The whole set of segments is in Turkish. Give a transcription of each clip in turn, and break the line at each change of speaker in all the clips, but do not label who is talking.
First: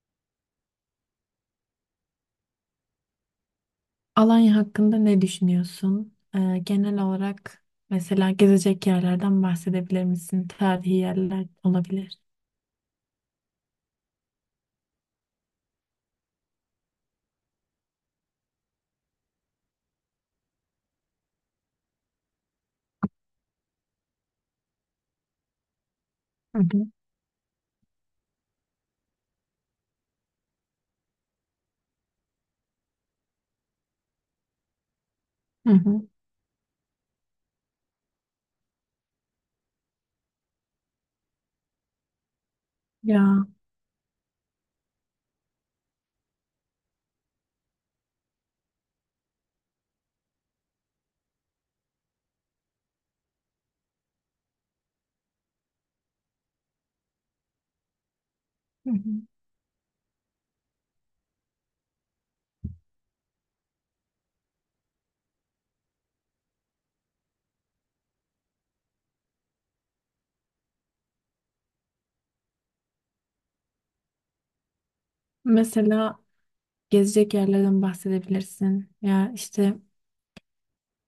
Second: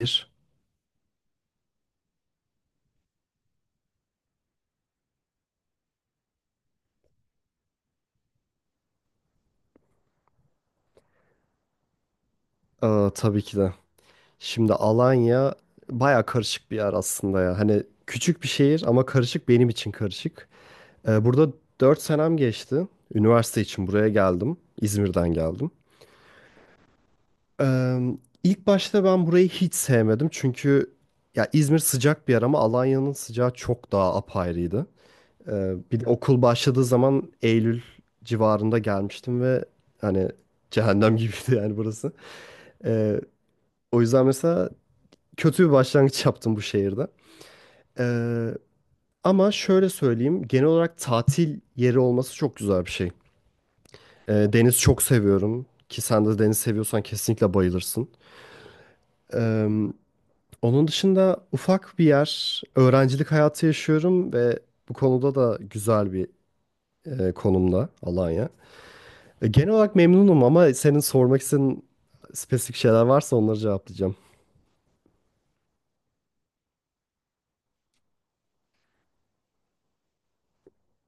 Bir.
Alanya hakkında ne düşünüyorsun? Genel olarak mesela gezecek yerlerden bahsedebilir misin? Tarihi yerler olabilir.
Tabii ki de. Şimdi Alanya baya karışık bir yer aslında ya. Hani küçük bir şehir ama karışık benim için karışık. Burada 4 senem geçti. Üniversite için buraya geldim. İzmir'den geldim.
Hı hı.
Ee, ilk başta ben burayı hiç sevmedim. Çünkü ya İzmir sıcak bir yer ama Alanya'nın sıcağı çok daha apayrıydı.
Hı
Bir de
hı.
okul başladığı zaman Eylül civarında gelmiştim ve hani cehennem gibiydi yani burası. Ee,
Ya,
o yüzden mesela kötü bir başlangıç yaptım bu şehirde. Ee, ama şöyle söyleyeyim, genel olarak tatil yeri olması çok güzel bir şey. Deniz çok seviyorum ki sen de deniz seviyorsan kesinlikle bayılırsın.
hı hı,
Ee, onun dışında ufak bir yer, öğrencilik hayatı yaşıyorum ve bu konuda da güzel bir konumda Alanya. Genel olarak memnunum ama senin sormak istediğin spesifik şeyler varsa onları cevaplayacağım.
mesela gezecek yerlerden bahsedebilirsin. Ya işte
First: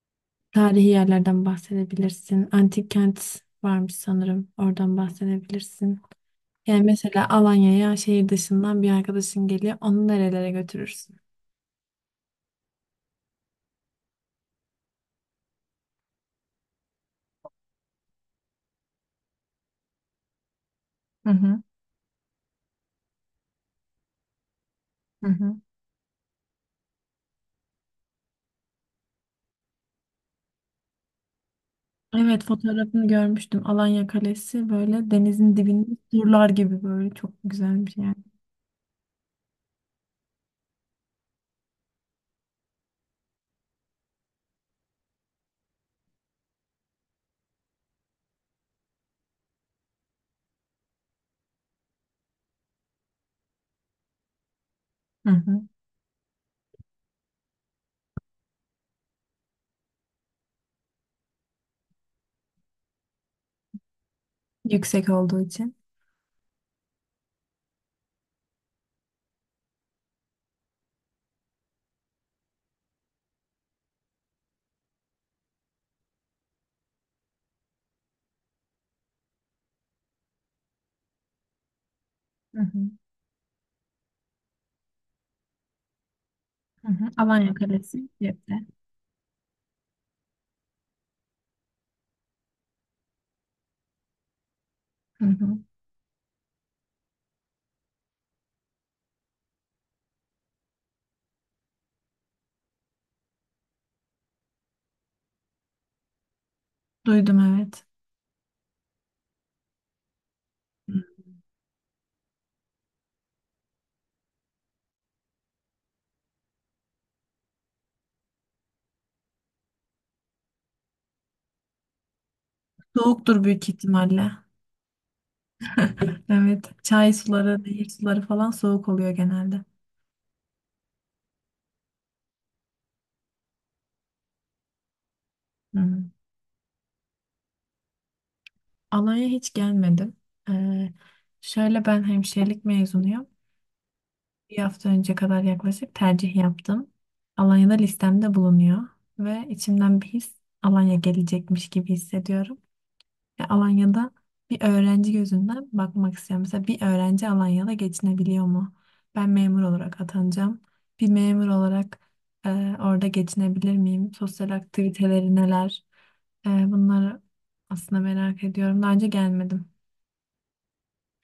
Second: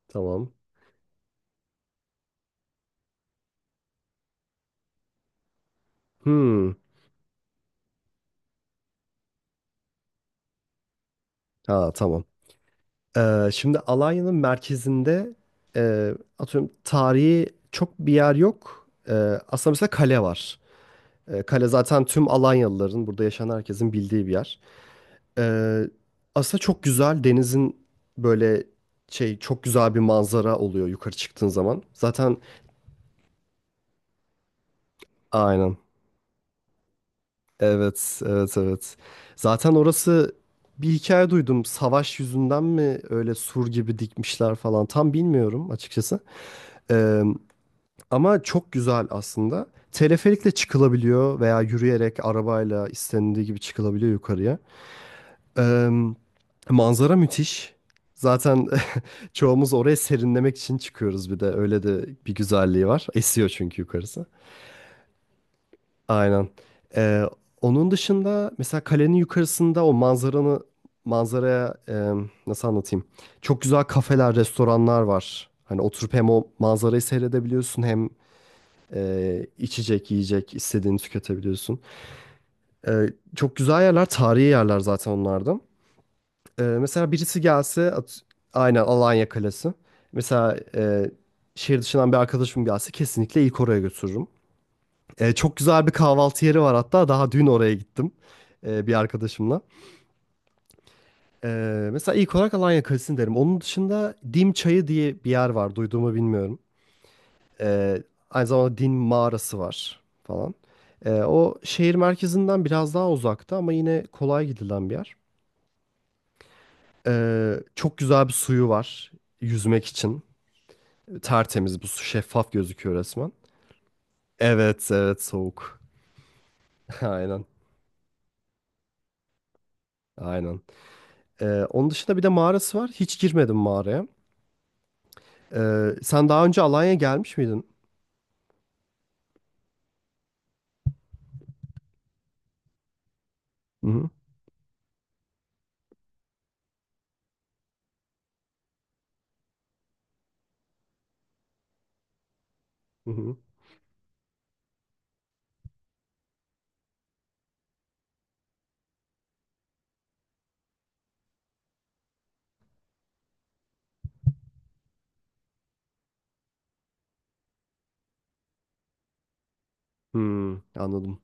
Tamam.
tarihi yerlerden bahsedebilirsin. Antik kent varmış sanırım. Oradan bahsedebilirsin.
Hmm.
Yani mesela Alanya'ya şehir dışından bir arkadaşın geliyor. Onu nerelere götürürsün?
Ha, tamam. Şimdi Alanya'nın merkezinde e, atıyorum tarihi çok bir yer yok. Aslında mesela kale var.
Hı hı.
Kale zaten tüm Alanyalıların, burada yaşayan herkesin bildiği bir yer.
Hı hı.
Ee, aslında çok güzel denizin böyle çok güzel bir manzara oluyor yukarı çıktığın zaman. Zaten
Evet, fotoğrafını görmüştüm. Alanya Kalesi böyle denizin
aynen.
dibinde surlar gibi böyle çok güzelmiş yani.
Evet, evet, evet. Zaten orası bir hikaye duydum. Savaş yüzünden mi öyle sur gibi dikmişler falan tam bilmiyorum açıkçası. Ama çok güzel aslında. Teleferikle çıkılabiliyor veya yürüyerek arabayla istenildiği gibi çıkılabiliyor yukarıya.
Hı hı.
Eee, manzara müthiş. Zaten çoğumuz oraya serinlemek için çıkıyoruz bir de. Öyle de bir güzelliği var. Esiyor çünkü yukarısı.
Yüksek olduğu için.
Aynen. Eee, onun dışında mesela kalenin yukarısında o manzaranı manzaraya nasıl anlatayım? Çok güzel kafeler, restoranlar var. Hani oturup hem o manzarayı seyredebiliyorsun hem içecek, yiyecek istediğini tüketebiliyorsun.
Hı hı.
Ee, çok güzel yerler, tarihi yerler zaten onlarda.
Hı hı.
Mesela birisi
Alanya
gelse,
Kalesi Cep'te.
aynen Alanya Kalesi. Mesela şehir dışından bir arkadaşım gelse kesinlikle ilk oraya götürürüm.
Hı
Çok
hı.
güzel bir kahvaltı yeri var hatta daha dün oraya gittim bir arkadaşımla. Mesela ilk olarak Alanya Kalesi'ni derim. Onun dışında Dim Çayı diye bir yer var, duyduğumu bilmiyorum.
Duydum, evet.
Ee, aynı zamanda din mağarası var falan. O şehir merkezinden biraz daha uzakta ama yine kolay gidilen bir yer. Çok güzel bir suyu var yüzmek için. Tertemiz bu su şeffaf gözüküyor resmen.
Soğuktur büyük ihtimalle.
Evet, evet, soğuk.
Evet. Çay
Aynen,
suları, nehir suları falan soğuk oluyor genelde.
aynen. Onun dışında bir de mağarası var. Hiç girmedim mağaraya.
Hmm.
Sen daha önce Alanya'ya gelmiş miydin?
Alanya hiç gelmedim. Ee, Şöyle, ben hemşirelik mezunuyum.
Hı hı.
Bir hafta önce kadar yaklaşık tercih yaptım. Alanya'da listemde bulunuyor ve içimden bir his Alanya gelecekmiş gibi hissediyorum.
Hı hı.
Ya Alanya'da bir öğrenci gözünden bakmak istiyorum. Mesela bir öğrenci Alanya'da geçinebiliyor mu? Ben memur olarak atanacağım. Bir memur olarak e, orada geçinebilir miyim? Sosyal aktiviteleri neler? Bunları aslında merak ediyorum. Daha önce gelmedim.
Hmm, anladım.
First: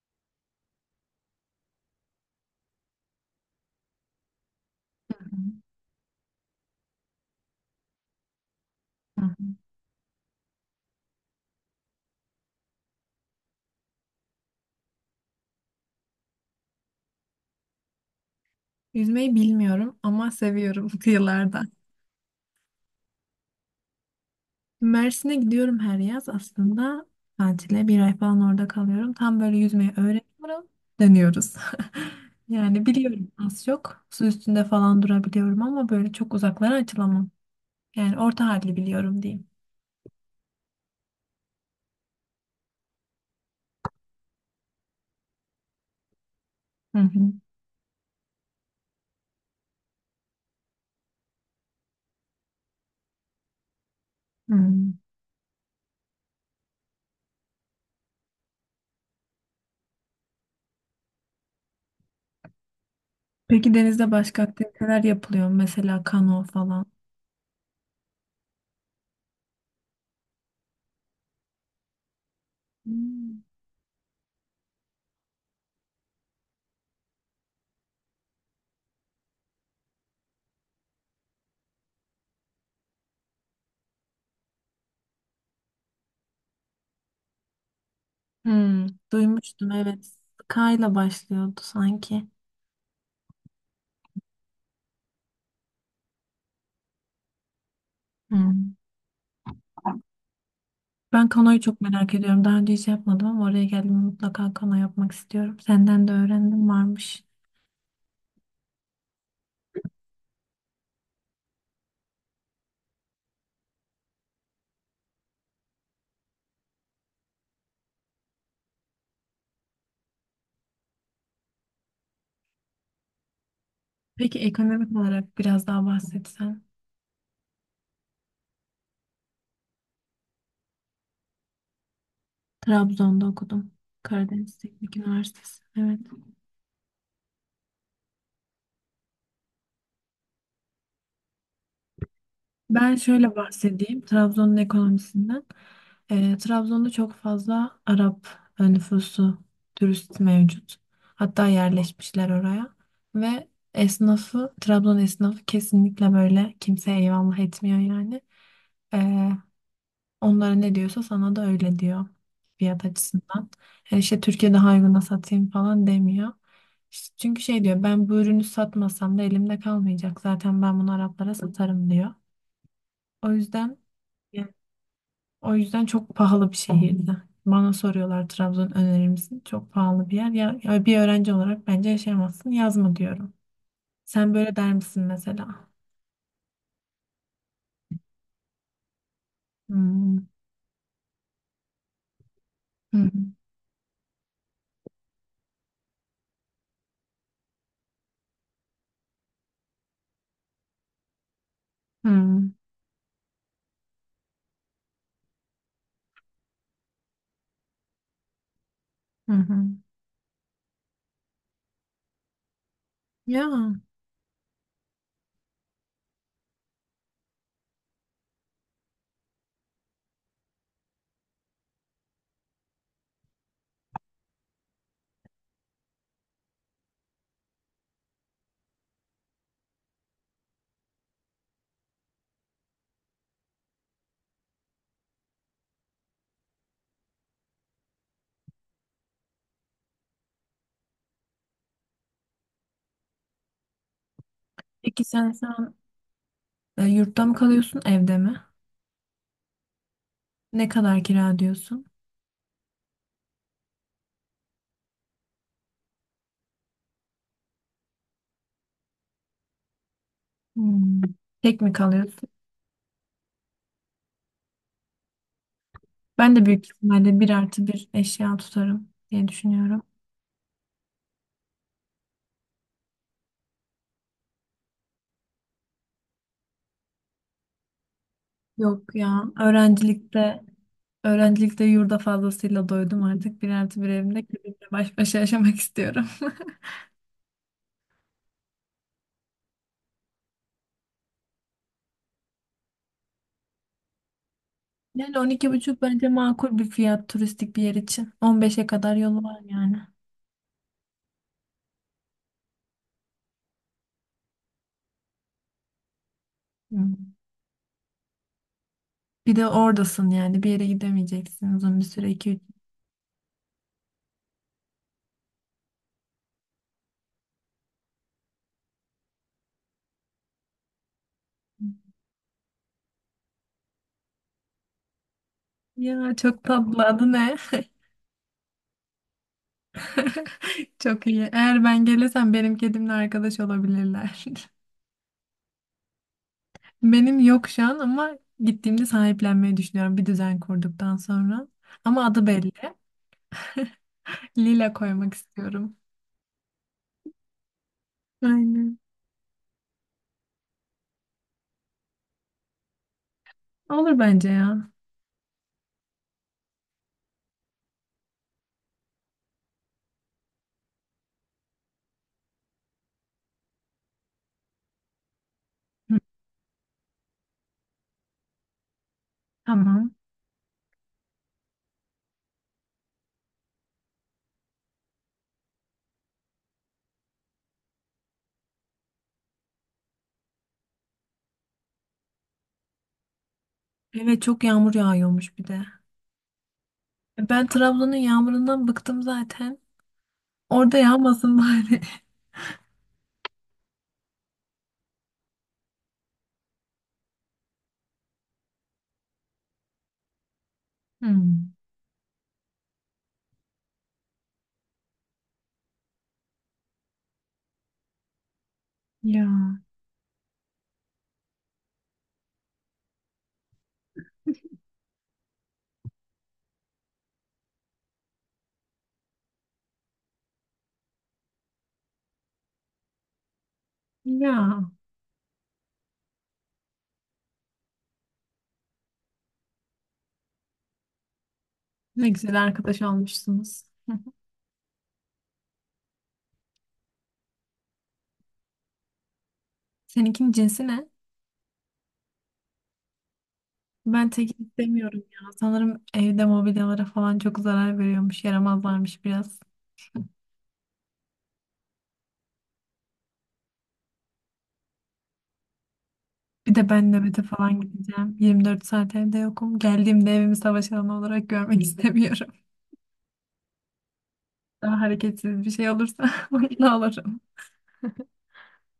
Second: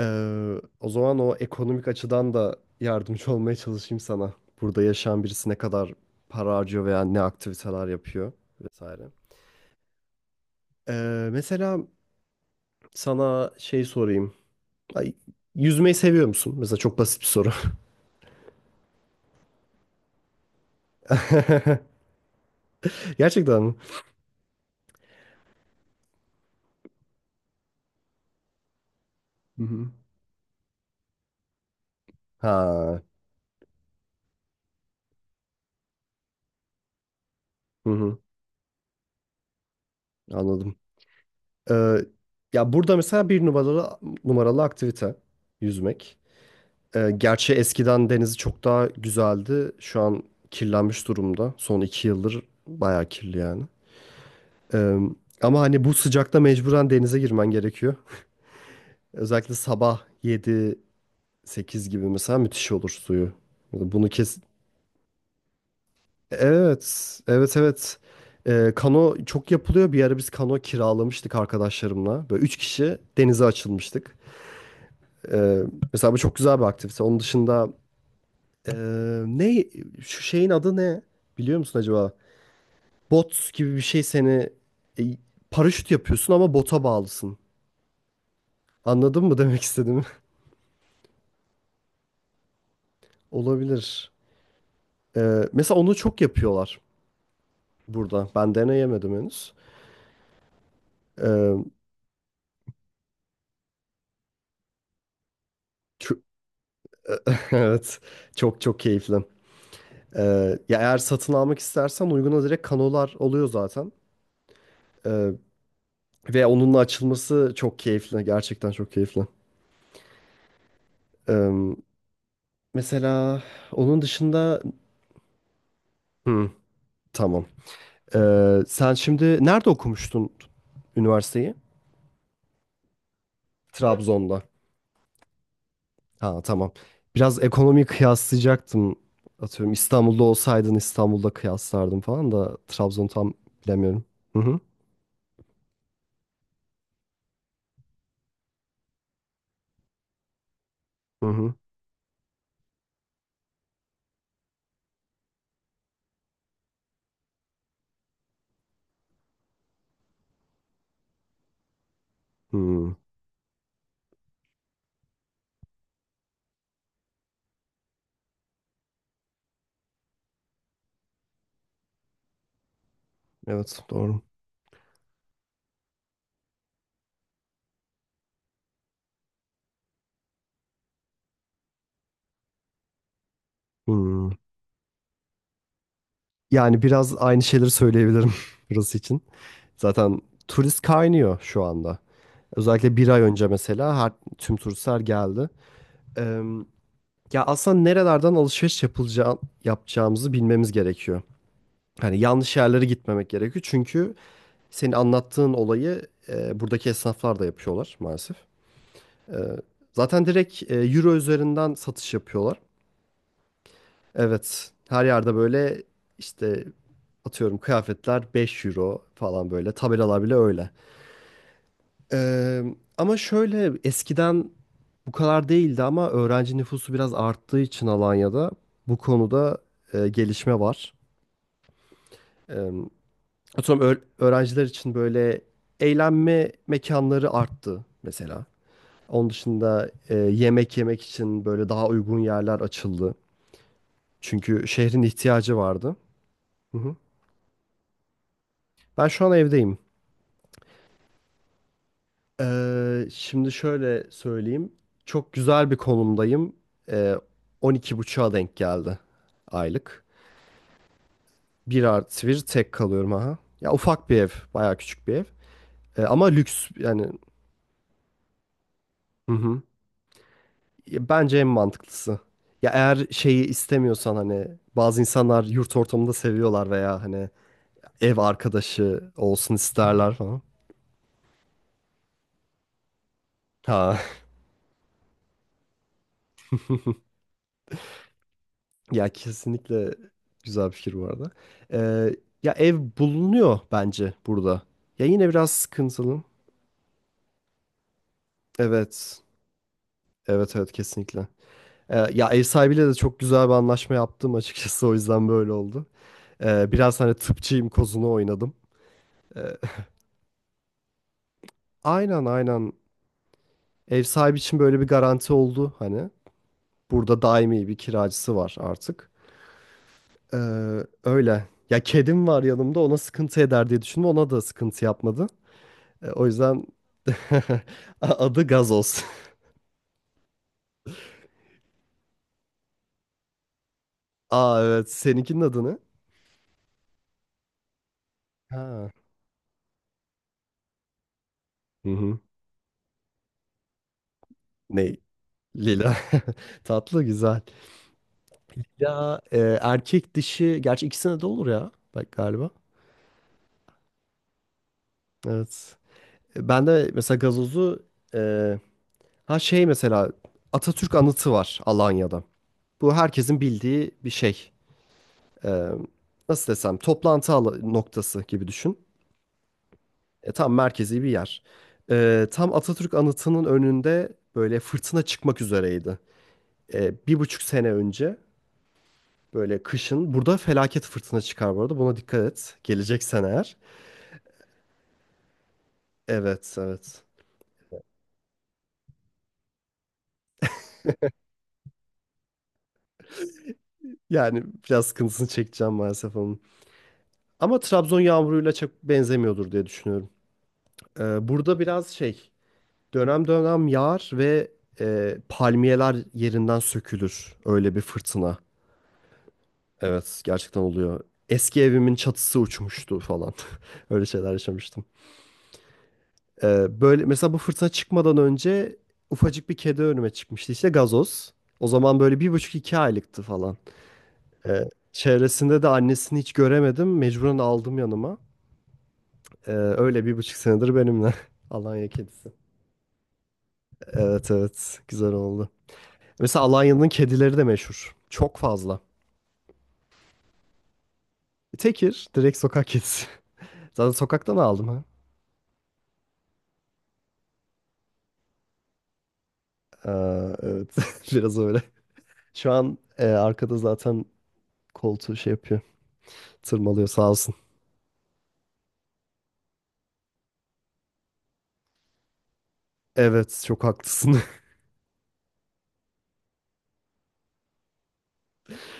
Ee, o zaman o ekonomik açıdan da yardımcı olmaya çalışayım sana. Burada yaşayan
Hı
birisi ne kadar para harcıyor veya ne aktiviteler yapıyor vesaire.
hı.
Mesela sana şey sorayım. Ay, yüzmeyi seviyor musun? Mesela çok basit bir soru.
Yüzmeyi bilmiyorum ama seviyorum kıyılarda.
Gerçekten mi?
Mersin'e gidiyorum her yaz aslında tatile. Bir ay falan orada kalıyorum. Tam böyle
Hı hı.
yüzmeyi öğreniyorum. Dönüyoruz. Yani
Ha,
biliyorum az çok. Su üstünde falan durabiliyorum ama böyle çok uzaklara açılamam.
hı hı,
Yani orta halli biliyorum diyeyim.
anladım. Ee, ya burada mesela bir numaralı aktivite yüzmek.
Hı hı.
Gerçi eskiden denizi çok daha güzeldi. Şu an kirlenmiş durumda. Son iki yıldır bayağı kirli yani. Ee,
Hmm.
ama hani bu sıcakta mecburen denize girmen gerekiyor. Özellikle sabah yedi sekiz gibi mesela müthiş olur suyu.
Peki
Bunu
denizde
kes...
başka aktiviteler yapılıyor mu? Mesela kano falan.
Evet, evet, evet. Kano çok yapılıyor. Bir ara biz kano kiralamıştık arkadaşlarımla. Böyle üç kişi
Hmm.
denize açılmıştık. Ee, mesela bu çok güzel bir aktivite. Onun dışında Ee, ne şu şeyin adı ne? Biliyor musun acaba? Bot gibi bir şey seni e, paraşüt yapıyorsun ama bota bağlısın.
Hmm.
Anladın mı demek
Duymuştum,
istediğimi?
evet. Kayla başlıyordu sanki.
Olabilir. Mesela onu çok yapıyorlar burada. Ben deneyemedim henüz.
Ben kanoyu
Ee,
çok merak ediyorum. Daha önce hiç yapmadım ama oraya geldiğimde mutlaka kano yapmak istiyorum. Senden de
ço-
öğrendim varmış.
evet. Çok çok keyifli. Ya eğer satın almak istersen uyguna direkt kanolar oluyor zaten. Ee, ve onunla açılması çok keyifli. Gerçekten çok keyifli. Ee, mesela onun
Peki
dışında...
ekonomik olarak biraz daha
Hı,
bahsetsen.
tamam. Sen şimdi nerede okumuştun üniversiteyi?
Trabzon'da okudum.
Trabzon'da.
Karadeniz Teknik Üniversitesi. Evet.
Ha, tamam. Biraz ekonomiyi kıyaslayacaktım. Atıyorum İstanbul'da olsaydın İstanbul'da kıyaslardım falan da
Ben
Trabzon'u tam
şöyle bahsedeyim
bilemiyorum. Hı
Trabzon'un
hı.
ekonomisinden. Trabzon'da çok fazla Arap nüfusu, turist mevcut.
Hı
Hatta
hı.
yerleşmişler oraya. Ve esnafı, Trabzon esnafı kesinlikle böyle kimseye eyvallah etmiyor yani. Ee, Onlara ne diyorsa sana da öyle diyor fiyat
Hı.
açısından. Yani işte Türkiye'de uyguna satayım falan demiyor. İşte çünkü şey diyor, ben bu ürünü satmasam da elimde kalmayacak. Zaten ben bunu Araplara satarım diyor. O yüzden
Evet, doğru.
yani o yüzden çok pahalı bir şehirdi. Bana soruyorlar, Trabzon önerir misin? Çok pahalı bir yer. Ya, bir öğrenci olarak bence yaşayamazsın. Yazma diyorum.
Hı.
Sen böyle der misin mesela?
Yani biraz aynı şeyleri söyleyebilirim burası için. Zaten
Hmm.
turist kaynıyor şu anda. Özellikle
Hı
bir
hı.
ay önce mesela tüm turistler geldi. Ya aslında nerelerden alışveriş yapılacağı, yapacağımızı bilmemiz gerekiyor.
Hı
Hani
hı.
yanlış yerlere gitmemek gerekiyor. Çünkü senin anlattığın olayı buradaki esnaflar da yapıyorlar maalesef.
Hı
E,
hı.
zaten direkt euro üzerinden satış yapıyorlar.
Ya.
Evet, her yerde böyle işte atıyorum kıyafetler 5 euro falan böyle tabelalar bile öyle. E, ama şöyle eskiden bu kadar değildi ama öğrenci nüfusu biraz arttığı için Alanya'da bu konuda gelişme var. Eee, atıyorum öğrenciler için böyle eğlenme mekanları arttı mesela. Onun dışında yemek yemek için böyle daha uygun yerler açıldı. Çünkü şehrin
Peki, sen
ihtiyacı
sen
vardı. Hı hı.
Yurtta mı kalıyorsun, evde mi?
Ben şu an evdeyim.
Ne kadar kira diyorsun?
Şimdi şöyle söyleyeyim. Çok güzel bir konumdayım. Eee 12,5'a denk geldi aylık.
Hmm. Tek mi
Bir artı
kalıyorsun?
bir tek kalıyorum aha. Ya ufak bir ev, bayağı küçük bir ev. Ama
Ben de büyük
lüks yani.
ihtimalle bir artı bir eşya tutarım diye
Hı hı.
düşünüyorum.
Ya, bence en mantıklısı. Ya eğer şeyi istemiyorsan hani bazı insanlar yurt ortamında seviyorlar veya hani ev
Yok
arkadaşı
ya,
olsun isterler
öğrencilikte
falan.
öğrencilikte yurda fazlasıyla doydum artık. Bir artı bir
Ha,
evimde kendimle baş başa yaşamak istiyorum.
ya kesinlikle güzel bir fikir bu arada. Ee, ya ev bulunuyor bence burada. Ya
Yani
yine biraz
12,5 bence
sıkıntılı.
makul bir fiyat turistik bir yer için. 15'e kadar
Evet.
yolu var yani.
Evet, evet, kesinlikle. Ya ev sahibiyle de çok güzel bir anlaşma yaptım açıkçası o yüzden böyle oldu. Biraz hani
Hmm.
tıpçıyım kozunu oynadım.
Bir
Ee,
de oradasın, yani bir yere gidemeyeceksin uzun bir süre,
aynen
iki üç.
aynen Ev sahibi için böyle bir garanti oldu hani. Burada daimi bir kiracısı var artık. Ee, öyle. Ya kedim var yanımda ona sıkıntı eder diye düşündüm. Ona da sıkıntı yapmadı.
Ya
O
çok
yüzden
tatlı, adı ne?
adı Gazoz.
Çok iyi. Eğer ben gelirsem benim kedimle arkadaş olabilirler.
Aa, evet, seninkinin adı ne?
Benim yok şu an ama gittiğimde
Ha.
sahiplenmeyi düşünüyorum bir düzen kurduktan sonra.
Hı
Ama
hı.
adı belli. Lila
Ne?
koymak istiyorum.
Lila. Tatlı, güzel.
Aynen.
Ya erkek dişi gerçi ikisine de olur ya. Bak galiba.
Olur bence ya.
Evet. Ben de mesela gazozu. e, Mesela Atatürk anıtı var Alanya'da. Bu herkesin bildiği bir şey. Ee,
Hı,
nasıl desem toplantı noktası gibi düşün.
tamam.
Tam merkezi bir yer. Tam Atatürk Anıtı'nın önünde böyle fırtına çıkmak üzereydi. Bir buçuk sene önce böyle kışın burada felaket fırtına çıkar bu arada. Buna dikkat et. Geleceksen eğer.
Evet, çok yağmur yağıyormuş bir de.
Evet, evet.
Ben Trabzon'un yağmurundan bıktım zaten. Orada yağmasın bari.
Yani biraz sıkıntısını çekeceğim maalesef onun. Ama Trabzon yağmuruyla çok benzemiyordur diye düşünüyorum.
Hmm.
Burada biraz dönem dönem yağar ve palmiyeler yerinden sökülür. Öyle bir fırtına.
Ya.
Evet, gerçekten oluyor. Eski evimin çatısı uçmuştu falan. Öyle şeyler yaşamıştım. Böyle mesela bu fırtına çıkmadan önce ufacık bir kedi önüme çıkmıştı. İşte gazoz. O zaman böyle bir buçuk iki aylıktı falan. E,
Ya.
çevresinde de annesini hiç göremedim. Mecburen aldım yanıma. Öyle bir buçuk senedir benimle. Alanya
Ne
kedisi.
güzel arkadaş olmuşsunuz.
Evet, evet, güzel oldu. Mesela Alanya'nın kedileri de meşhur. Çok fazla.
Seninkinin cinsi ne?
Tekir direkt sokak kedisi. Zaten
Ben
sokaktan
tek
aldım ha.
istemiyorum ya. Sanırım evde mobilyalara falan çok zarar veriyormuş. Yaramazlarmış biraz.
Aa, evet, biraz öyle. Şu an arkada zaten koltuğu şey yapıyor.
Bir de
Tırmalıyor
ben
sağ
nöbete
olsun.
falan gideceğim. 24 saat evde yokum. Geldiğimde evimi savaş alanı olarak görmek istemiyorum.
Evet, çok haklısın.
Daha hareketsiz bir şey olursa mutlu olurum.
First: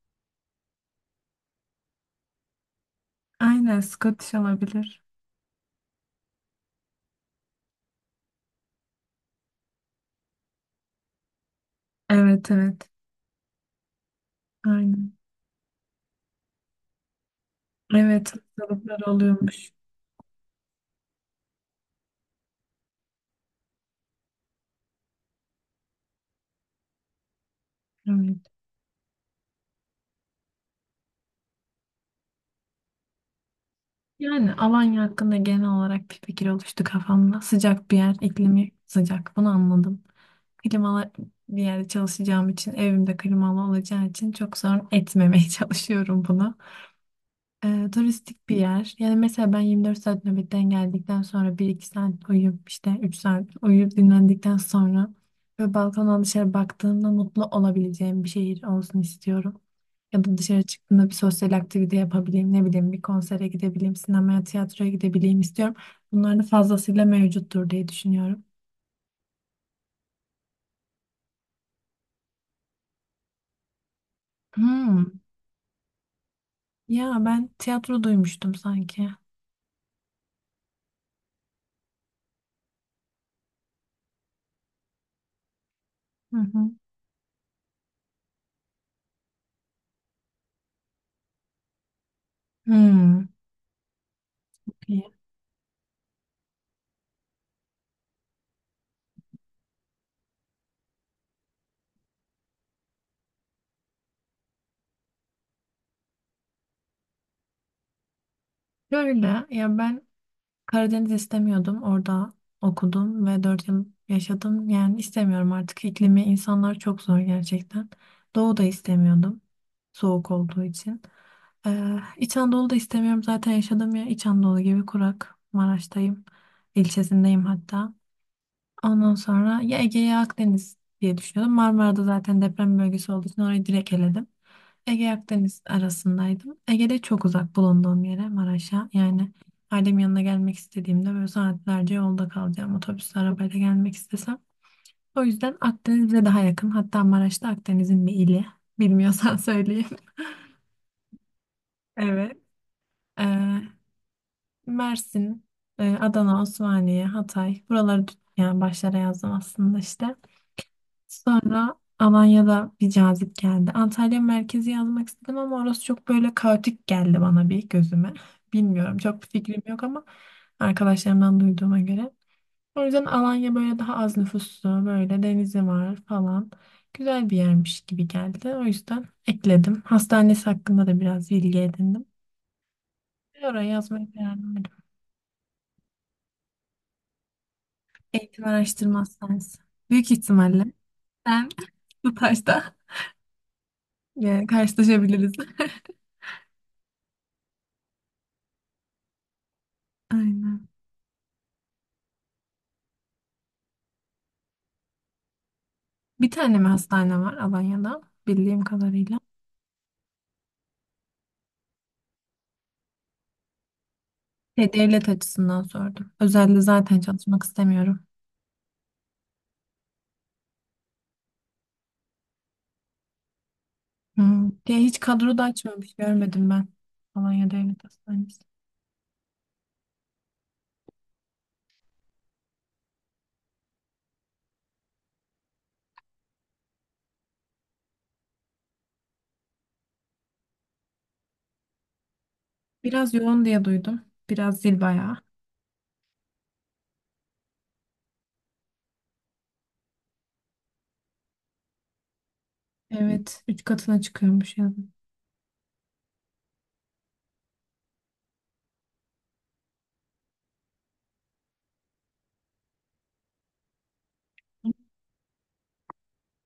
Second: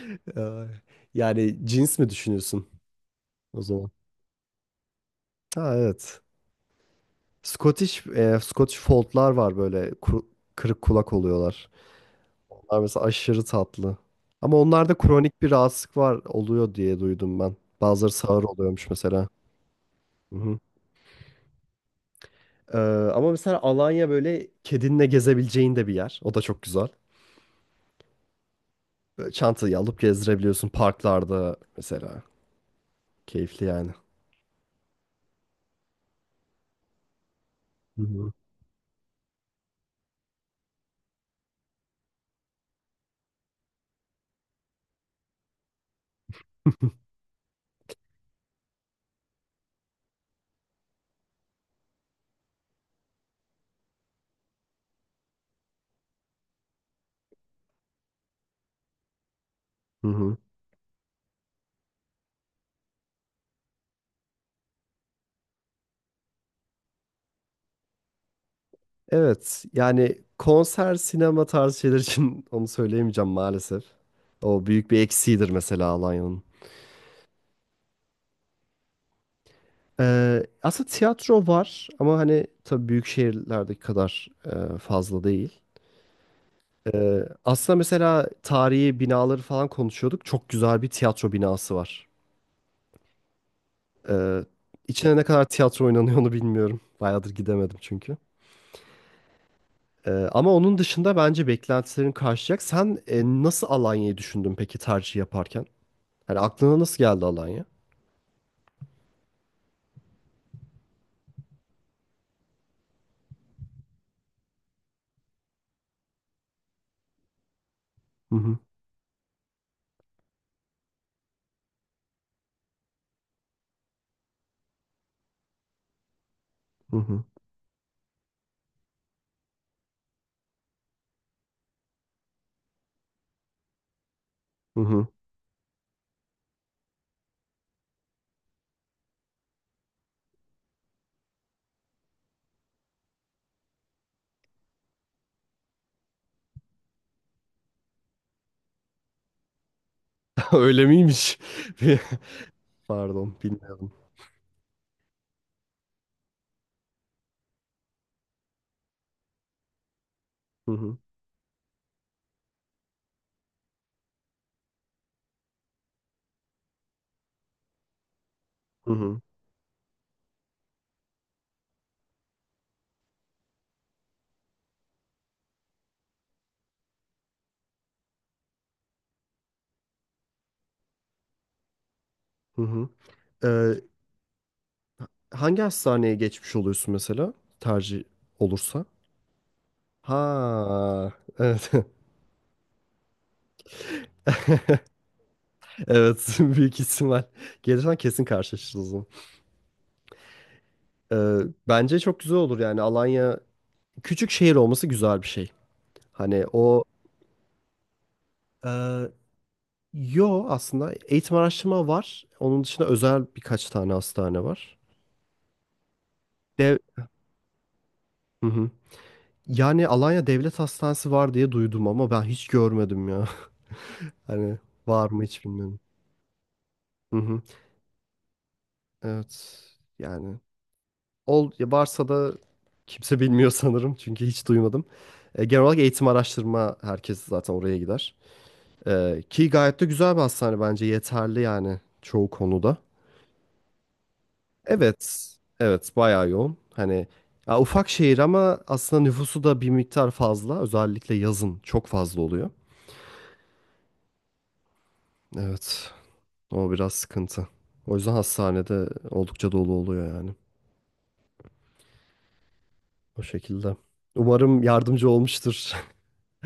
Ay. Yani cins mi düşünüyorsun o
Aynen,
zaman?
Scottish olabilir.
Ha, evet. Scottish Fold'lar var böyle kırık kulak oluyorlar.
Evet,
Onlar
evet.
mesela aşırı tatlı. Ama onlarda
Aynen.
kronik bir rahatsızlık var oluyor diye duydum ben. Bazıları
Evet,
sağır oluyormuş
hastalıklar
mesela.
oluyormuş.
Hı. Ee, ama mesela Alanya böyle kedinle gezebileceğin de bir yer. O da çok güzel.
Evet.
Böyle çantayı alıp gezdirebiliyorsun parklarda mesela. Keyifli yani.
Yani Alanya hakkında genel olarak bir fikir oluştu kafamda. Sıcak bir
Hı
yer,
hı.
iklimi sıcak. Bunu anladım. Klimalı bir yerde çalışacağım için, evimde klimalı olacağı için çok sorun etmemeye çalışıyorum bunu. Turistik bir yer. Yani mesela ben 24 saat nöbetten geldikten sonra bir iki saat uyuyup işte 3 saat uyuyup dinlendikten sonra ve balkondan dışarı baktığımda mutlu olabileceğim bir şehir olsun istiyorum.
Hı
Ya
hı.
da dışarı çıktığımda bir sosyal aktivite yapabileyim, ne bileyim, bir konsere gidebileyim, sinemaya, tiyatroya gidebileyim istiyorum. Bunlar da fazlasıyla mevcuttur diye düşünüyorum.
Evet, yani konser, sinema tarzı şeyler için onu söyleyemeyeceğim maalesef. O büyük bir
Hmm.
eksiğidir mesela Alanya'nın.
Ya ben tiyatro duymuştum sanki.
Aslında tiyatro var ama hani tabii büyük şehirlerdeki kadar fazla değil.
Hı hı.
Aslında mesela tarihi binaları falan konuşuyorduk. Çok güzel bir tiyatro binası var.
Hmm.
Ee, içine
İyi.
ne kadar tiyatro oynanıyor onu bilmiyorum. Bayağıdır gidemedim çünkü. Ama onun dışında bence beklentilerin karşılayacak. Sen nasıl Alanya'yı düşündün peki tercih yaparken? Hani aklına nasıl geldi Alanya?
Şöyle, ya ben Karadeniz istemiyordum. Orada okudum ve 4 yıl yaşadım. Yani istemiyorum artık. İklimi, insanlar çok zor gerçekten.
Hı
Doğu
hı,
da istemiyordum. Soğuk olduğu için. İç Anadolu'da istemiyorum. Zaten yaşadığım yer İç Anadolu gibi kurak. Maraş'tayım.
hı hı.
İlçesindeyim hatta. Ondan sonra ya Ege ya Akdeniz diye düşünüyordum. Marmara'da zaten deprem bölgesi olduğu için orayı direkt eledim.
Hı hı.
Ege Akdeniz arasındaydım. Ege'de çok uzak bulunduğum yere, Maraş'a. Yani ailemin yanına gelmek istediğimde böyle saatlerce yolda kalacağım. Otobüsle, arabayla gelmek istesem. O yüzden Akdeniz bize daha yakın. Hatta Maraş'ta Akdeniz'in bir ili. Bilmiyorsan söyleyeyim.
Öyle miymiş?
Evet. Ee,
Pardon, bilmiyorum.
Mersin, Adana, Osmaniye, Hatay. Buraları yani başlara yazdım aslında işte.
Hı hı,
Sonra Alanya'da bir cazip geldi. Antalya merkezi yazmak istedim ama orası çok böyle kaotik geldi bana bir gözüme.
hı
Bilmiyorum,
hı.
çok bir fikrim yok ama arkadaşlarımdan duyduğuma göre. O yüzden Alanya böyle daha az nüfuslu, böyle denizi var falan. Güzel bir yermiş gibi geldi. O yüzden ekledim. Hastanesi hakkında da biraz bilgi edindim.
Hı hı.
Ve oraya
Ee,
yazmaya karar verdim.
hangi hastaneye geçmiş oluyorsun mesela? Tercih
Eğitim
olursa?
Araştırma Hastanesi. Büyük ihtimalle
Ha,
sen
evet.
bu taşta karşılaşabiliriz.
Evet, büyük ihtimal. Gelirsen kesin karşılaşırız.
Aynen.
Ee, bence çok güzel olur yani Alanya küçük şehir olması güzel bir şey.
Bir
Hani
tane mi
o
hastane var Alanya'da bildiğim
e,
kadarıyla?
yo aslında eğitim araştırma var. Onun dışında özel birkaç tane hastane
Şey,
var.
devlet açısından sordum. Özelde
Dev,
zaten çalışmak istemiyorum.
hı hı. Yani Alanya Devlet Hastanesi var diye duydum ama ben hiç görmedim ya.
Hmm.
Hani
Diye hiç
var mı
kadro da
hiç bilmiyorum.
açmamış, görmedim ben.
Hı hı.
Alanya Devlet Hastanesi.
Evet, yani ol ya varsa da kimse bilmiyor sanırım çünkü hiç duymadım. Genel olarak eğitim araştırma herkes zaten oraya gider. Ki gayet de güzel bir hastane bence yeterli yani çoğu konuda.
Biraz yoğun diye duydum. Biraz zil bayağı.
Evet, evet, bayağı yoğun. Hani ya ufak şehir ama aslında nüfusu da bir miktar fazla. Özellikle yazın çok fazla oluyor.
Evet, 3 katına çıkıyormuş yazın.
Evet, o biraz sıkıntı. O yüzden hastanede oldukça dolu oluyor yani. O şekilde. Umarım yardımcı olmuştur.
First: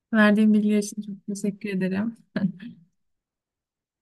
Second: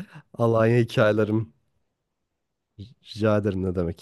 Verdiğim
Alanya
bilgi için çok
hikayelerim.
teşekkür ederim.
Rica ederim, ne demek.